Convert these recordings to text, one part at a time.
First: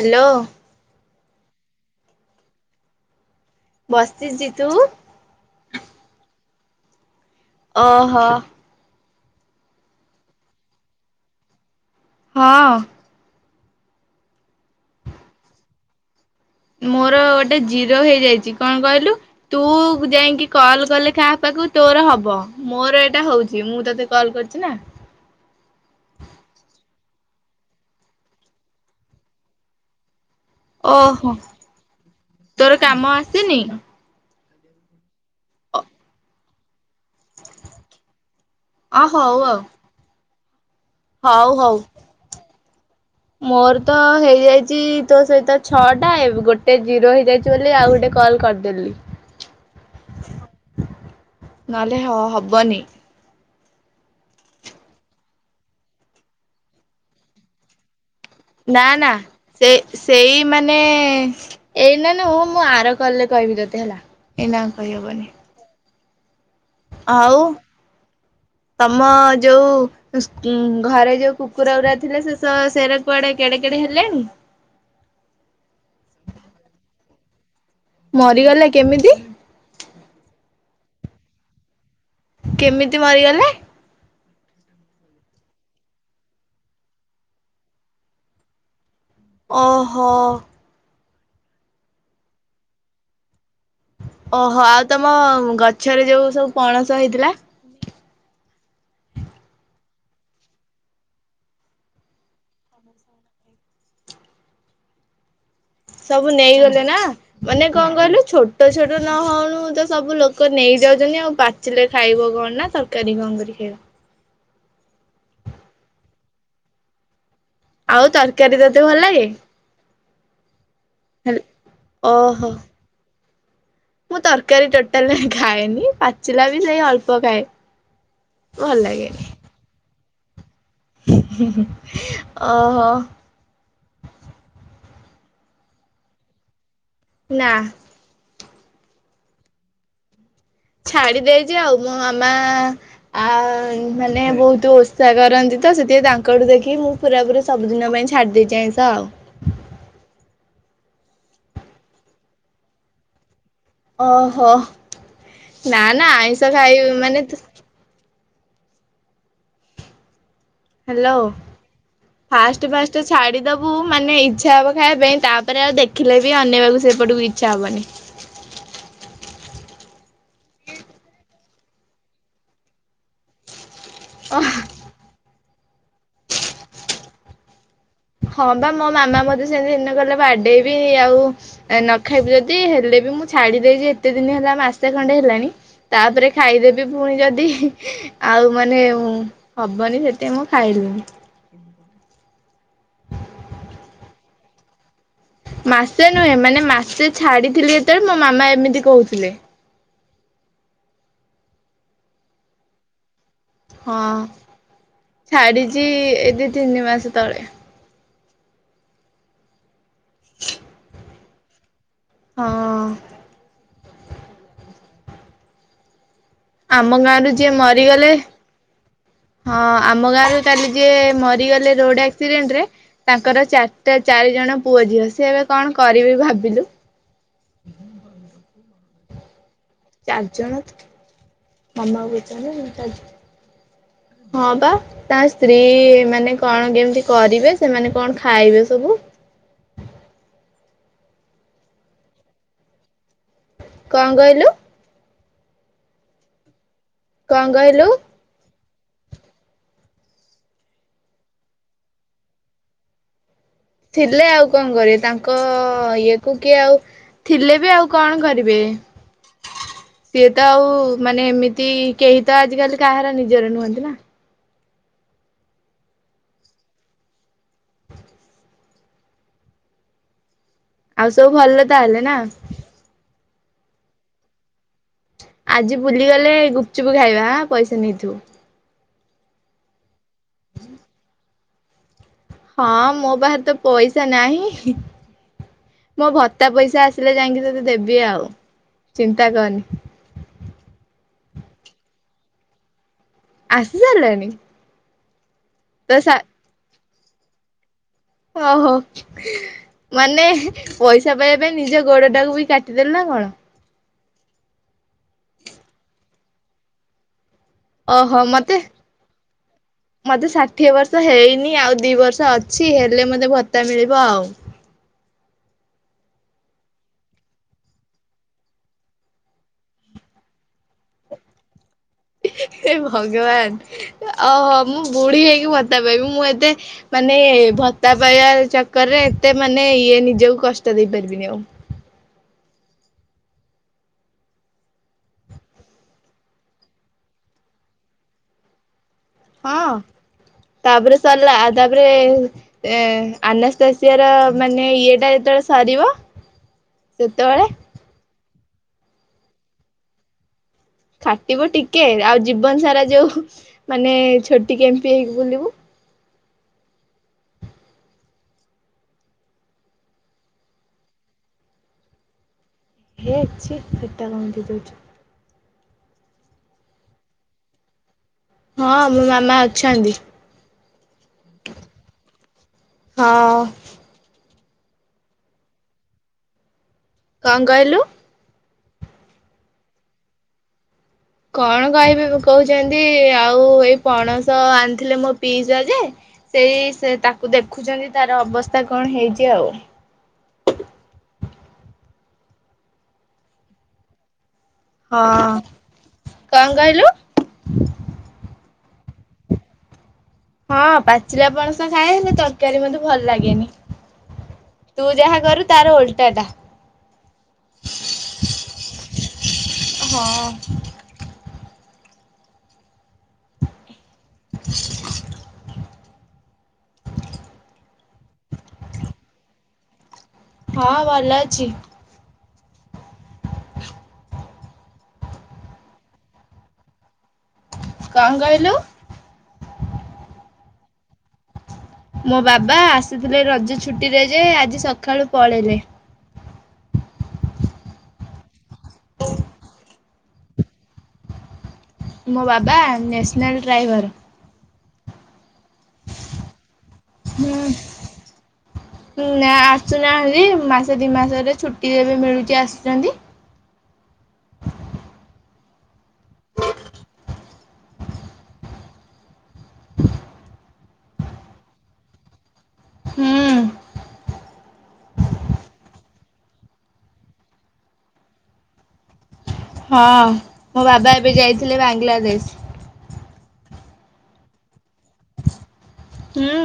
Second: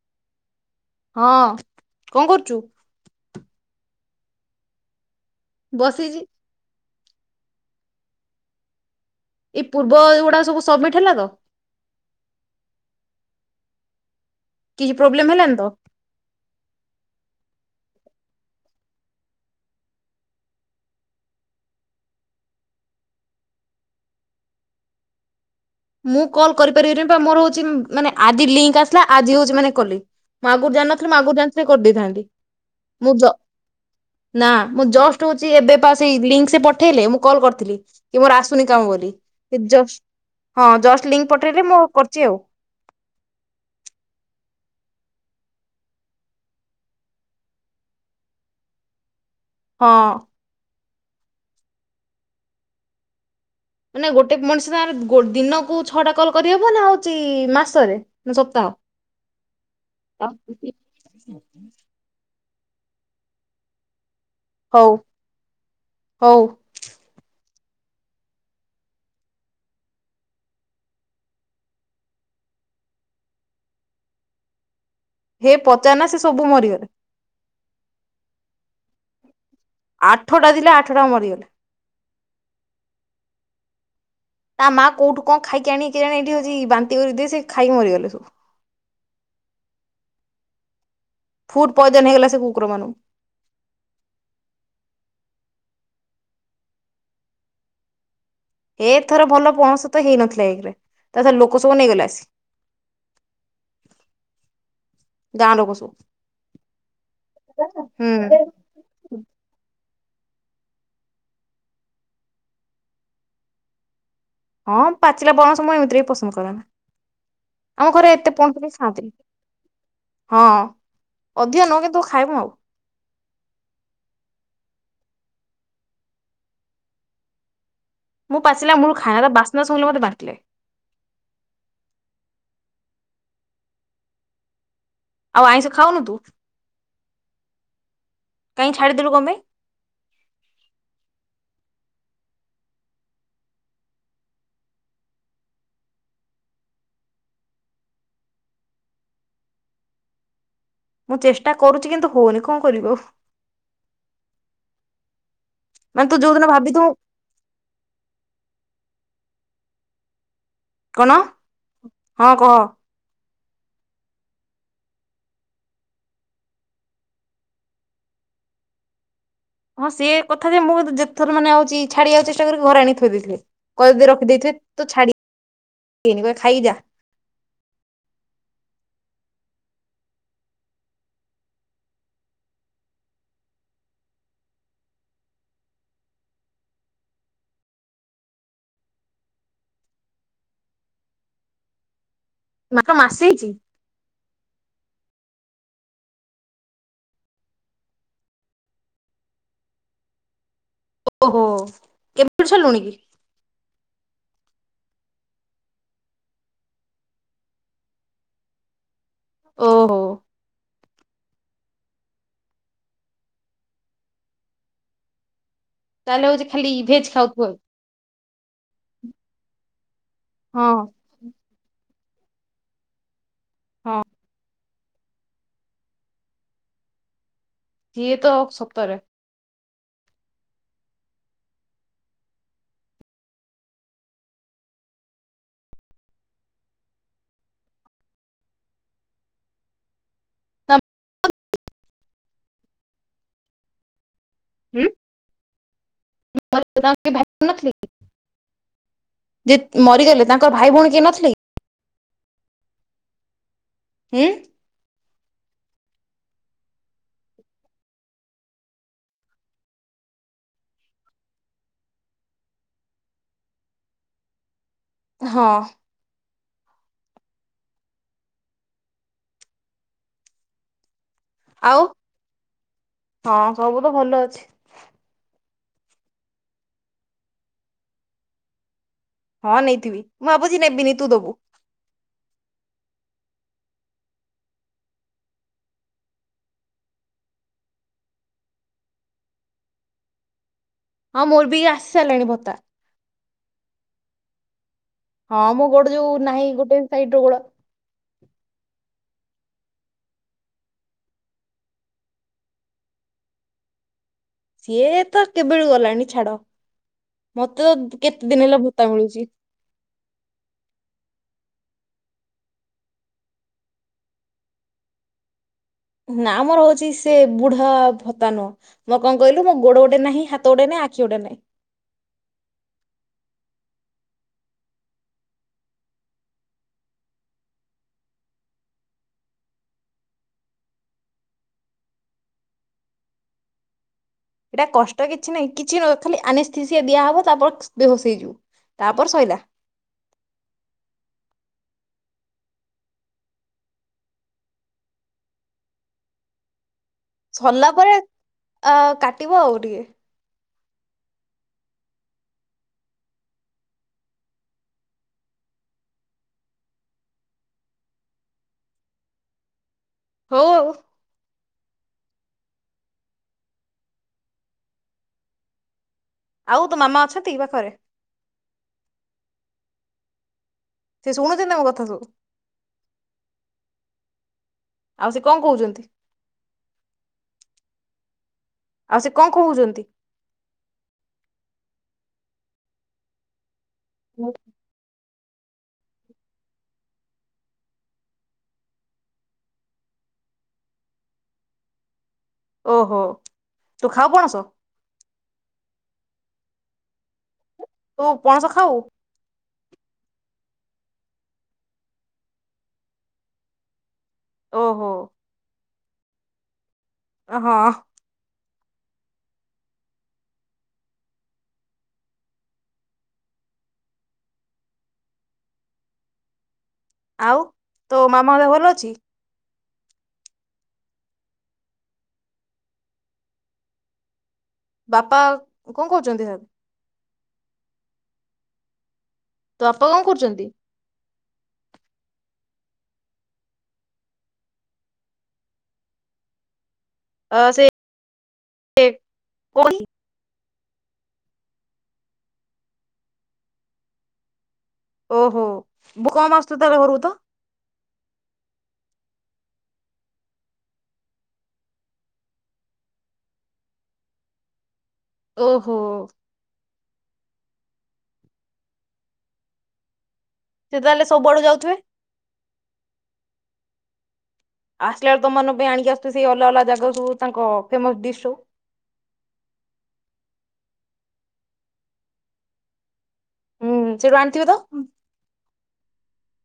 Hello. ହଁ କଣ କରୁଚୁ? ବସିଚି ତୁ? ବସିଚି। ଓହୋ। ଏଇ ପୂର୍ବ ଏଗୁଡ଼ା ସବୁ ସଵ୍ ମିଟ ହେଲା ତ। ହଁ। କିଛି ପ୍ରୋବ୍ଲେମ ହେଲାନି ତ? ମୋର ଗୋଟେ ଜିରୋ ହେଇଯାଇଛି କଣ କହିଲୁ? ତୁ ଯାଇକି କଲ କଲେ କାହା ପାଖକୁ ତୋର ହବ ମୋର ଏଟା ହଉଛି ମୁଁ ତତେ କଲ୍ କରିଛି ନା? ମୁଁ କଲ୍ କରିପାରିବିନି ପା ମୋର ହଉଛି ମାନେ ଆଜି ଲିଙ୍କ ଆସିଲା ଆଜି ହଉଛି ମାନେ କଲି। ମୁଁ ଆଗୁରୁ ଜାଣି ନଥିଲେ ମୁଁ ଓହୋ ଆଗୁରୁ ଜାଣିଥିଲେ କରିଦେଇଥାନ୍ତି ତୋର କାମ ମୁଁ ଜ ଆସିନି ନା ମୁଁ ଜଷ୍ଟ ହଉଛି ଏବେ ଅ ପା ସେଇ ଲିଙ୍କ ସେ ପଠେଇଲେ ମୁଁ କଲ୍ କରିଥିଲି କି ମୋର ଆସୁନି କାଇଁ ବୋଲି ହଉ ଆଉ କି ଜସ୍ ହଁ ଜଷ୍ଟ ଲିଙ୍କ ହଉ ପଠେଇଲେ ହଉ ମୁଁ କରିଛି ଆଉ। ମୋର ତ ହେଇଯାଇଚି ତୋ ସହିତ ଛଅଟା ଏଵ୍ ଗୋଟେ ଜିରୋ ହେଇଯାଇ ବୋଲି ଆଉ ଗୋଟେ କଲ କରିଦେଲି। ହଁ। ନହଲେ ହ ହବନି। ମାନ ଗୋଟେ ମଣିଷ ସାଙ୍ଗରେ ଗୋ ଦିନକୁ ଛଅଟା କଲ କରିହବ ନା ହଉଛି ମାସରେ? ନା ନା ସେ ସେଇ ମାନେ ଏଇ ନା ନୁହଁ ମୁଁ ଆର କଲ୍ ରେ କହିବି ତତେ ହେଲା ଏଇନା ହଉ କହିହବନି। ହଉ। ହଉ ତମ ଯୋଉ [unintelligible] ଘରେ ଯୋଉ କୁକୁର ଗୋରା ଥିଲେ ସେ ସ ସେରା କୁଆଡେ଼ କେଡ଼େ କେଡ଼େ ହେଲେଣି? ହେ ପଚାର ନା ସେ ସବୁ ମରିଗଲେ। ମରିଗଲେ କେମିତି? ଆଠଟା ଥିଲା ଆଠଟା ମଲା। କେମିତି ମରିଗଲେ? ତା ମା କୋଉଠୁ କଣ ଖାଇକି ଆଣିକି [unintelligible] ସେ ଖାଇକି ମରିଗଲେ ସବୁ। ଓ ହୋ। ଫୁଡ୍ ପଏଦନ ହେଇଗଲା ସେ କୁକୁର ମାନଙ୍କୁ। ଓହୋ ଆଉ ତମ ଗଛରେ ଯୋଉ ସବୁ ପଣସ ହେଇଥିଲା? ଏ ଥର ଭଲ ପଣସ ତ ହେଇନଥିଲା ଏଘରେ ତା ଥରେ ଲୋକ ସବୁ ନେଇଗଲେ ଆସି। [inaudible] ଗାଁ ଲୋକ ସବୁ ନେଇଗଲେ ନା ମାନେ କଣ କହିଲୁ ହୁଁ ଛୋ ଛୋଟ ଛୋଟ ନ ହଉଣୁ ତ ସବୁ ଲୋକ ନେଇଯାଉଛନ୍ତି ଆଉ ପାଚିଲେ ଖାଇବ କଣ ନା ତରକାରୀ କଣ କରି ଖାଇବ। ହଁ ପାଚିଲା ପଣସ ମୁଁ ଏମିତିରେ ବି ପସନ୍ଦ କରେ ନା। ଆମ ଆଉ ଘରେ ଏତେ ପଣସ ତରକାରୀ କେହି ତତେ ଭଲ ଖାଆନ୍ତିନି। ଲାଗେ? ହଁ ହେଲ୍ ଅଧିକ ନୁହେଁ କିନ୍ତୁ ଖାଇବୁ ଓହୋ ଆଉ। ମୁଁ ତରକାରୀ ଟୋଟାଲ ଖାଏନି। ପାଚିଲା ବି ସେଇ ଅଳ୍ପ ଖାଏ। ମୁଁ ଭଲ ପାଚିଲା ମୂଳୁରୁ ଖାଏନା। ବାସ୍ନା ଶୁଙ୍ଘିଲେ ମତେ ବାନ୍ତି ଲାଗେ। ଓ ହୋ। ଆଉ ଆଇଁଷ ଖାଉନୁ ତୁ। ନା। କାଁ ଛାଡି ଦେଲୁ। କଣ ପାଇଁ? ଛାଡି ଦେଇଚି ଆଉ। ମୋ ମାମା ଆ ମାନେ ବହୁତ ଓଷା କରନ୍ତି ତ ସେଥିପାଇ ତାଙ୍କଠୁ ଦେଖି ମୁଁ ପୁରା ପୁରୀ ସବୁଦିନ ପାଇଁ ଛାଡ଼ି ଦେଇଛି ଆଇଁଷ ଆଉ। ମୁଁ ଚେଷ୍ଟା କରୁଛି କିନ୍ତୁ ହଉନି। କଣ କରିବି ଆଉ? ଓହୋ। ନା ମାନେ ନା ତୁ ଯୋଉ ଦିନ ଆଇଁଷ ଭାବିଥିବୁ ଖାଇବ ମାନେ କଣ ହ୍ୟାଲୋ। ହଁ କହ ଫାଷ୍ଟ୍ ଫାଷ୍ଟ ତ ଛାଡ଼ିଦବୁ ମାନେ ଇଚ୍ଛା ହେବ ଖାଇବା ପାଇଁ। ତାପରେ ଆଉ ଦେଖିଲେ ବି ଅନେଇବାକୁ ସେପଟକୁ ଇଚ୍ଛା ହେବନି। ହଁ ସେଏ କଥା ଯେ ମୁଁ ଯେତେ ଥର ମାନେ ଆଉଛି ଛାଡିବାକୁ ଚେଷ୍ଟା କରିକି ଘରେ ଆଣିଥୋଇ ଦେଇଥିଲେ। କହିକି ଓ ରଖିଦେଇଥିବେ ତ ଛାଡିନି। ଖାଇକି ଯା। ହଁ ବା ମୋ ମାମା ମତେ ସେମିତି ଦିନେ କଇଲେ ବାଡେଇବି ଆଉ। ନ ଖାଇବି ଯଦି ହେଲେ ବି ମୁଁ ଛାଡିଦଇଚି, ଏତେ ଦିନ ହେଲା ମାସେ ଖଣ୍ଡେ ହେଲାଣି। ତାପରେ ଖାଇଦେବି ପୁଣି ଯଦି ଆଉ ମାନେ ହବନି ସେତେ ମୁଁ ଖାଇଲିନି। ମାକ ମାସେ ହେଇଚି। ମାସେ ନୁହେଁ, ମାନେ ମାସେ ଛାଡିଥିଲେ ଯେତେବେଳେ ମୋ ମାମା ଏମିତି କହୁଥିଲେ। ଓହୋ କେବେଠୁ ଛାଡିଲୁଣି କି? ହଁ ଛାଡିଛି ଏ ଦି ତିନି ମାସ ତଳେ। ଓହୋ। ହଁ। ତାହେଲେ ହଉଚି ଖାଲି ଆମ ଇଭେଜ୍ ଗାଁରୁ ଖାଉଥିବ ଯିଏ ଆଉ। ହଁ ଆମ ଗାଁରେ କାଲି ହଁ ଯିଏ ମରିଗଲେ ରୋଡ ଆକ୍ ଆକ୍ସିଡେଣ୍ଟରେ ତାଙ୍କର ଚାରିଟା ହଁ ଚାରି ଜଣ ପୁଅ ଝିଅ। ସିଏ ଏବେ କଣ କରିବେ ଭାବିଲୁ? ଯିଏ ତ ସତରେ ଚାରିଜଣ ତ ମାମା କହୁଚନ୍ତି ଚାରିଜଣ। ହଁ ବା ତା ସ୍ତ୍ରୀ ଏମାନେ କଣ କେମିତି କରିବେ, ସେମାନେ କଣ ଖାଇବେ ସବୁ? କଣ କହିଲୁ? ହୁଁ କଣ କହିଲୁ [inaudible] ଯିଏ ମରିଗଲେ ତାଙ୍କର ଭାଇ ଭଉଣୀ କିଏ ନଥିଲେ କି? ଥିଲେ ହୁଁ ଆଉ କଣ କରିବେ? ତାଙ୍କ ଇଏକୁ କିଏ ଆଉ ଥିଲେ ବି ଆଉ କଣ କରିବେ? ସିଏ ତ ଆଉ ମାନେ ଏମିତି କେହି ତ ଆଜିକାଲି କାହାର ନିଜର ନୁହନ୍ତି ନା। ହଁ। ଆଉ ସବୁ ଭଲ ଆଉ ତାହଲେ ନା। ହଁ ସବୁ ତ ଭଲ ଅଛି। ଆଜି ବୁଲିଗଲେ ଗୁପଚୁପ୍ ଖାଇବା ଆଁ ପଇସା ନେଇଥିବୁ। ହଁ ନେଇଥିବି ମୁଁ ଭାବୁଚି ନେବିନି ତୁ ଦୋବୁ। ହଁ ମୋ ପାଖେରେ ତ ପଇସା ନାହିଁ। ମୋ ଭତ୍ତା ପଇସା ଆସିଲେ ଯାଇଁକି ତତେ ଦେବି ଆଉ ଚିନ୍ତା କରନି। ହଁ ମୋର ବି ଆସି ସାରିଲାଣି ଭତା। ଆସି ସାରିଲାଣି। ହଁ ମୁଁ ତ ଗୋଡ ଯୋଉ ସା ନାହିଁ ଗୋଟେ ସାଇଟ ର ଗୋଡ। ଓହୋ ମାନେ ପଇସା ପାଇବା ପାଇଁ ନିଜ ଗୋଡ ଟାକୁ ବି କାଟିଦେଲୁ ନା କଣ? ସିଏ ତ କେବେଳୁ ଗଲାଣି ଛାଡ ମତେ ଓହୋ କେତେ ଦିନି ମତେ ହେଲା ଭତା ମିଳୁଚି। ମତେ ଷାଠିଏ ବର୍ଷ ହେଇନି ଆଉ ଦି ବର୍ଷ ଅଛି ହେଲେ ମତେ ଭତ୍ତା ମିଳିବ ଆଉ। ନା ମୋର ହୋଉଚି ସେ ବୁଢା ଭତାନୁହଁ। ମୋ କଣ କହିଲୁ ମୋ ଗୋଡ ଗୋଟେନାହିଁ ହାତ ଗୋଟେନାହିଁ ଆଖି ଗୋଟେ ନାହିଁ। ହେ ଭଗବାନ ଓହୋ ମୁଁ ବୁଢୀ ହେଇକି ଭତ୍ତା ପାଇିବି ମୁଁ ଏତେ ମାନେ ଭତ୍ତା ପାଇବା ଚକରରେ ଏତେ ମାନେ ଇଏ ନିଜକୁ କଷ୍ଟ ଦେଇ ପାରିବିନି ଆଉ। ଏଇଟା କଷ୍ଟ କିଛି ନାହିଁ କିଛି ଖାଲି ଆନେସ୍ଥିସିଆ ଦିଆହବ ତାପରେ ବେହୋସ ହେଇଯିବ ତାପରେ ସଇ ଲା। ହଁ ତାପରେ ସରିଲା ତାପରେ ଏ ଆନସ୍ତାସିଆ ର ମାନେ ଇଏଟା ଯେତେବେଳେ ସରିବ। ସେତେବେଳେ ସରିଲା ପରେ ଅ କାଟିବ ଆଉ ଟିକେ। କାଟିବ ଟିକେ ଆଉ ଜୀବନ ସାରା ଯୋଉ ମାନେ ଛୋଟି କେମ୍ପି ହେଇକି ବୁଲିବୁ। ହୋଉ ଆଉ। [unintelligible] ଆଉ ତୋ ମାମା ଅଛନ୍ତି ପାଖରେ? ହଁ ମୋ ମାମା ଅଛନ୍ତି। ସେ ଶୁଣୁଛନ୍ତି ନା ମୋ କଥା ସବୁ? ହଁ ଆଉ ସେ କଣ କୋହୁଚନ୍ତି? କଣ କହିଲୁ? ଆଉ ସେ କଣ କୋହୁଚନ୍ତି? କଣ କହିବି କୋହୁଚନ୍ତି ଆଉ ଏଇ ପଣସ ଆ ଥିଲେ ମୋ ପିଇସା ଯେ ସେଇ ସେ ତାକୁ ଦେଖୁଛନ୍ତି ତାର ଅବସ୍ଥା କଣ ହେଇଛି ଆଉ। ଓହୋ ତୁ ଖାଉ କଣସ? ହଁ କଣ କହିଲୁ? ତୁ ପଣସ ଖାଉ? ହଁ ପାଚିଲାପଣସ ଖାଏ ହେଲେ ତରକାରୀ ମତେ ଭଲ ଲାଗେନି। ଓହୋ ତୁ ଯାହା କରୁ ତାର ଓଲଟା ଟା। ଆ ହଁ। ହଁ। [inaudible] ଆଉ ତୋ ମାମା ଦେହ ଭଲ ଅଛି? ହଁ ଭଲ ଅଛି। ବାପା କଣ କୋହୁଚନ୍ତି ଘରେ? କଣ କହିଲୁ? ତୋ ବାପା କଣ କରୁଚନ୍ତି? ମୋ ବାବା ଆସିଥିଲେ ରଜ ଛୁଟିରେ ଯେ ଆଜି ସକାଳୁ ପଳେଇଲେ। ଅ ସେ ସେ କୋଉଠି ମୋ ବାବା ନେସନାଲ୍ ରାଇଭର। ଓହୋ ବହୁତ କମ୍ ଆସୁଥିବେ ତାରେ ଘରକୁ ତ? ହୁଁ। ନା ଆସୁନାହାନ୍ତି ମାସ ଦି ମାସରେ ଛୁଟି ଏବେ ମିଳୁଛି ଆସୁଛନ୍ତି। ଓ ହୋ। ସେ ତାହେଲେ ସବୁଆଡୁ ଯାଉଥିବେ। ହୁଁ ଆସିଲା ବେଳକୁ ତମାନକ ପାଇଁ ଆଣିକି ଆସୁଥିବେ ସେଇ ଅଲଗା ଅଲଗା ଜାଗା ସବୁ ତାଙ୍କ ଫେମସ ଡିସ୍ ସବୁ। ହଁ ମୋ ବାବା ଏବେ ଯାଇଥିଲେ ବାଂଲାଦେଶ। ହୁଁ ସେଠୁ ଆଣିଥିବେ ତ? ହୁଁ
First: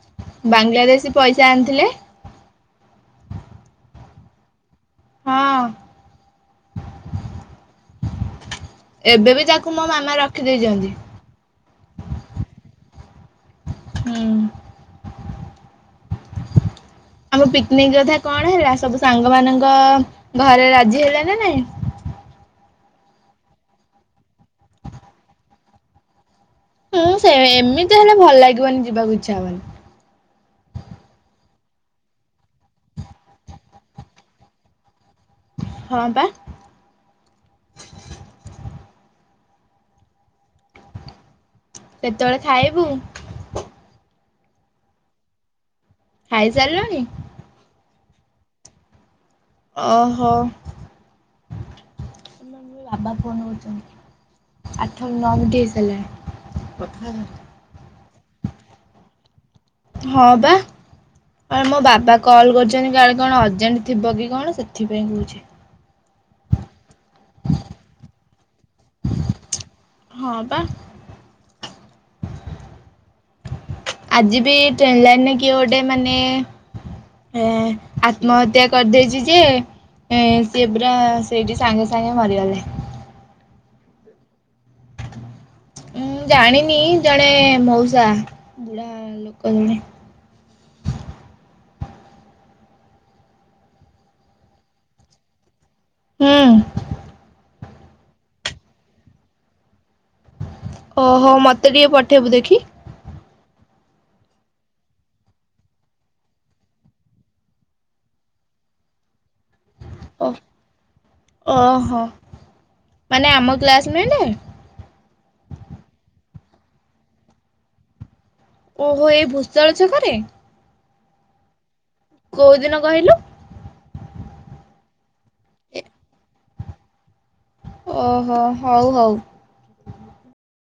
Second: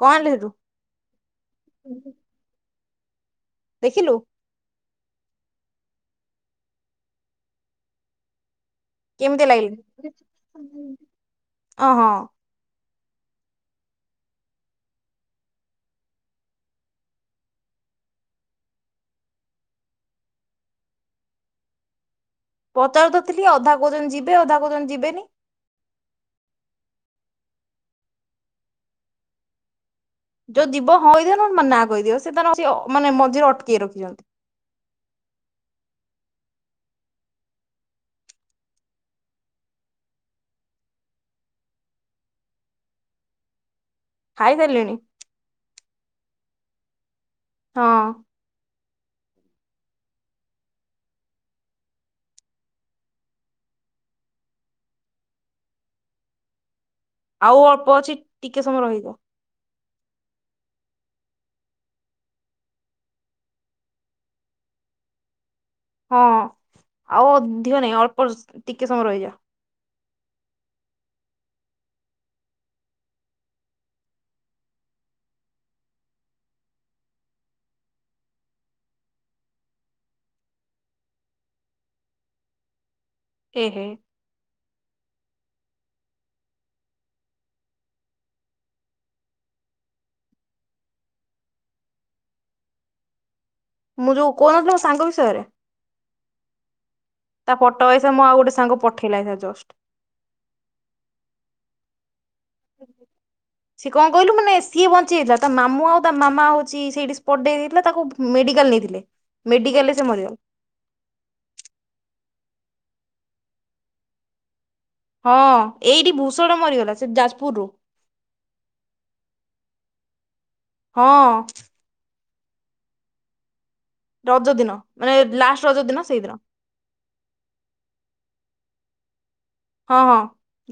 କଣ ଆଣିଲେ ସେଠୁ? ବାଂଲାଦେଶୀ ପଇସା ଆଣିଥିଲେ। ଦେଖିଲୁ? ହଁ। ଏବେ କେମିତି ବି ଲାଗିଲା? ତାକୁ ମୋ ମାମା ରଖିଦେଇଛନ୍ତି। ଅ ହଁ। ହୁଁ। ଆମ ପିକ୍ ନିକ୍ କଥା କଣ ହେଲା ସବୁ ସାଙ୍ଗ ମାନଙ୍କ ଘରେ ରାଜି ହେଲେ ନା ନାଇଁ? ପଚାରୁତଥିଲି ଅଧା କୋଉଛନ୍ତି ଯିବେ ଅଧା କୋଉଛନ୍ତି ଯିବେନି। ହୁଁ ସେ ଏମିତି ହେଲେ ଭଲ ଲାଗିବନି ଯିବାକୁ ଇଚ୍ଛା ହବନି। ଯୋଉ ଯିବ ହଁ କହିଦବ ନ ମ ନାଁ କହିଦିଅ ସେ ତାର ମାନେ ମଝିରେ ଅଟକି ରଖିଛନ୍ତି। ହଁ ପା। କେତେବେଳେ ଖାଇବୁ? ଖାଇଦେଲିଣି। ଖାଇସାରିଲଣି? ହଁ। ଓହୋ। ବାବା ଫୋନ କରିଛନ୍ତି। ଆଠ ନଅ ମିନିଟ୍ ହେଇସାରିଲାଣି। ଆଉ ଅଳ୍ପ ଅଛି ଟିକେ ସମୟ ରହିଯା। ହଁ ପା। ମୋ ବାବା କଲ୍ କରୁଛନ୍ତି କାଳେ କଣ ଅର୍ଜେଣ୍ଟ ଥିବ କି କଣ ସେଥିପାଇଁ କହୁଛି। ହଁ ଆଉ ଅଧିକ ନାହିଁ ଅଳ୍ପ ଟିକେ ସମୟ ରହିଯା। ହଁ ପା। ଆଜି ବି ଟ୍ରେନ୍ ଲାଇନେ କିଏ ଗୋଟେ ମାନେ। ହଁ ଆତ୍ମହତ୍ୟା କରିଦେଇଛି ଯେ ଏ ସେ ପୁରା ସେଇଠି ସାଙ୍ଗେ ସାଙ୍ଗେ ମରିଗଲେ। ଏହେ ଉଁ ଜାଣିନି ଜଣେ ମଉସା, ବୁଢା ଲୋକ ଜଣେ। ମୁଁ ଯୋଉ କହୁନଥିଲି ମୋ ସାଙ୍ଗ ବିଷୟରେ ହୁଁ। ତା ଫଟୋ ଏଇସା ମୁଁ ଆଉ ଗୋଟେ ସାଙ୍ଗ ପଠେଇଲା ଏଇନା ଜଷ୍ଟ। ଓହୋ ମତେ ଟିକେ ପଠେଇବୁ ଦେଖି ସିଏ କଣ କହିଲୁ ମାନେ ସିଏ ବଞ୍ଚିଯାଇଥିଲା ତା ମାମୁଁ ଆଉ ତା ମାମା ହେଉଛି ସେଇଠି ସ୍ପର୍ଡ଼େଇ ଦେଇାଇଥିଲା ତାକୁ ମେଡିକାଲ ନେଇଥିଲେ ମେଡିକାଲରେ ସେ ଓ ମରିଗଲା। ଓହୋ। ମାନେ ଆମ କ୍ଲାସମେଟେ ହଁ ଏଇଠି ଭୂଷଣ ମରିଗଲା ସେ ଯାଜପୁରରୁୁ ଓହୋ ଏଇ ଭୂଷଳ ଛକରେ ହଁ। କୋଉ ଦିନ କହିଲୁ? ରଜ ଦିନ ମାନେ ଲାଷ୍ଟ ରଜ ଦିନ ସେଇଦିନ। ଓହୋ ହଉ ହଉ। ହଁ ହଁ।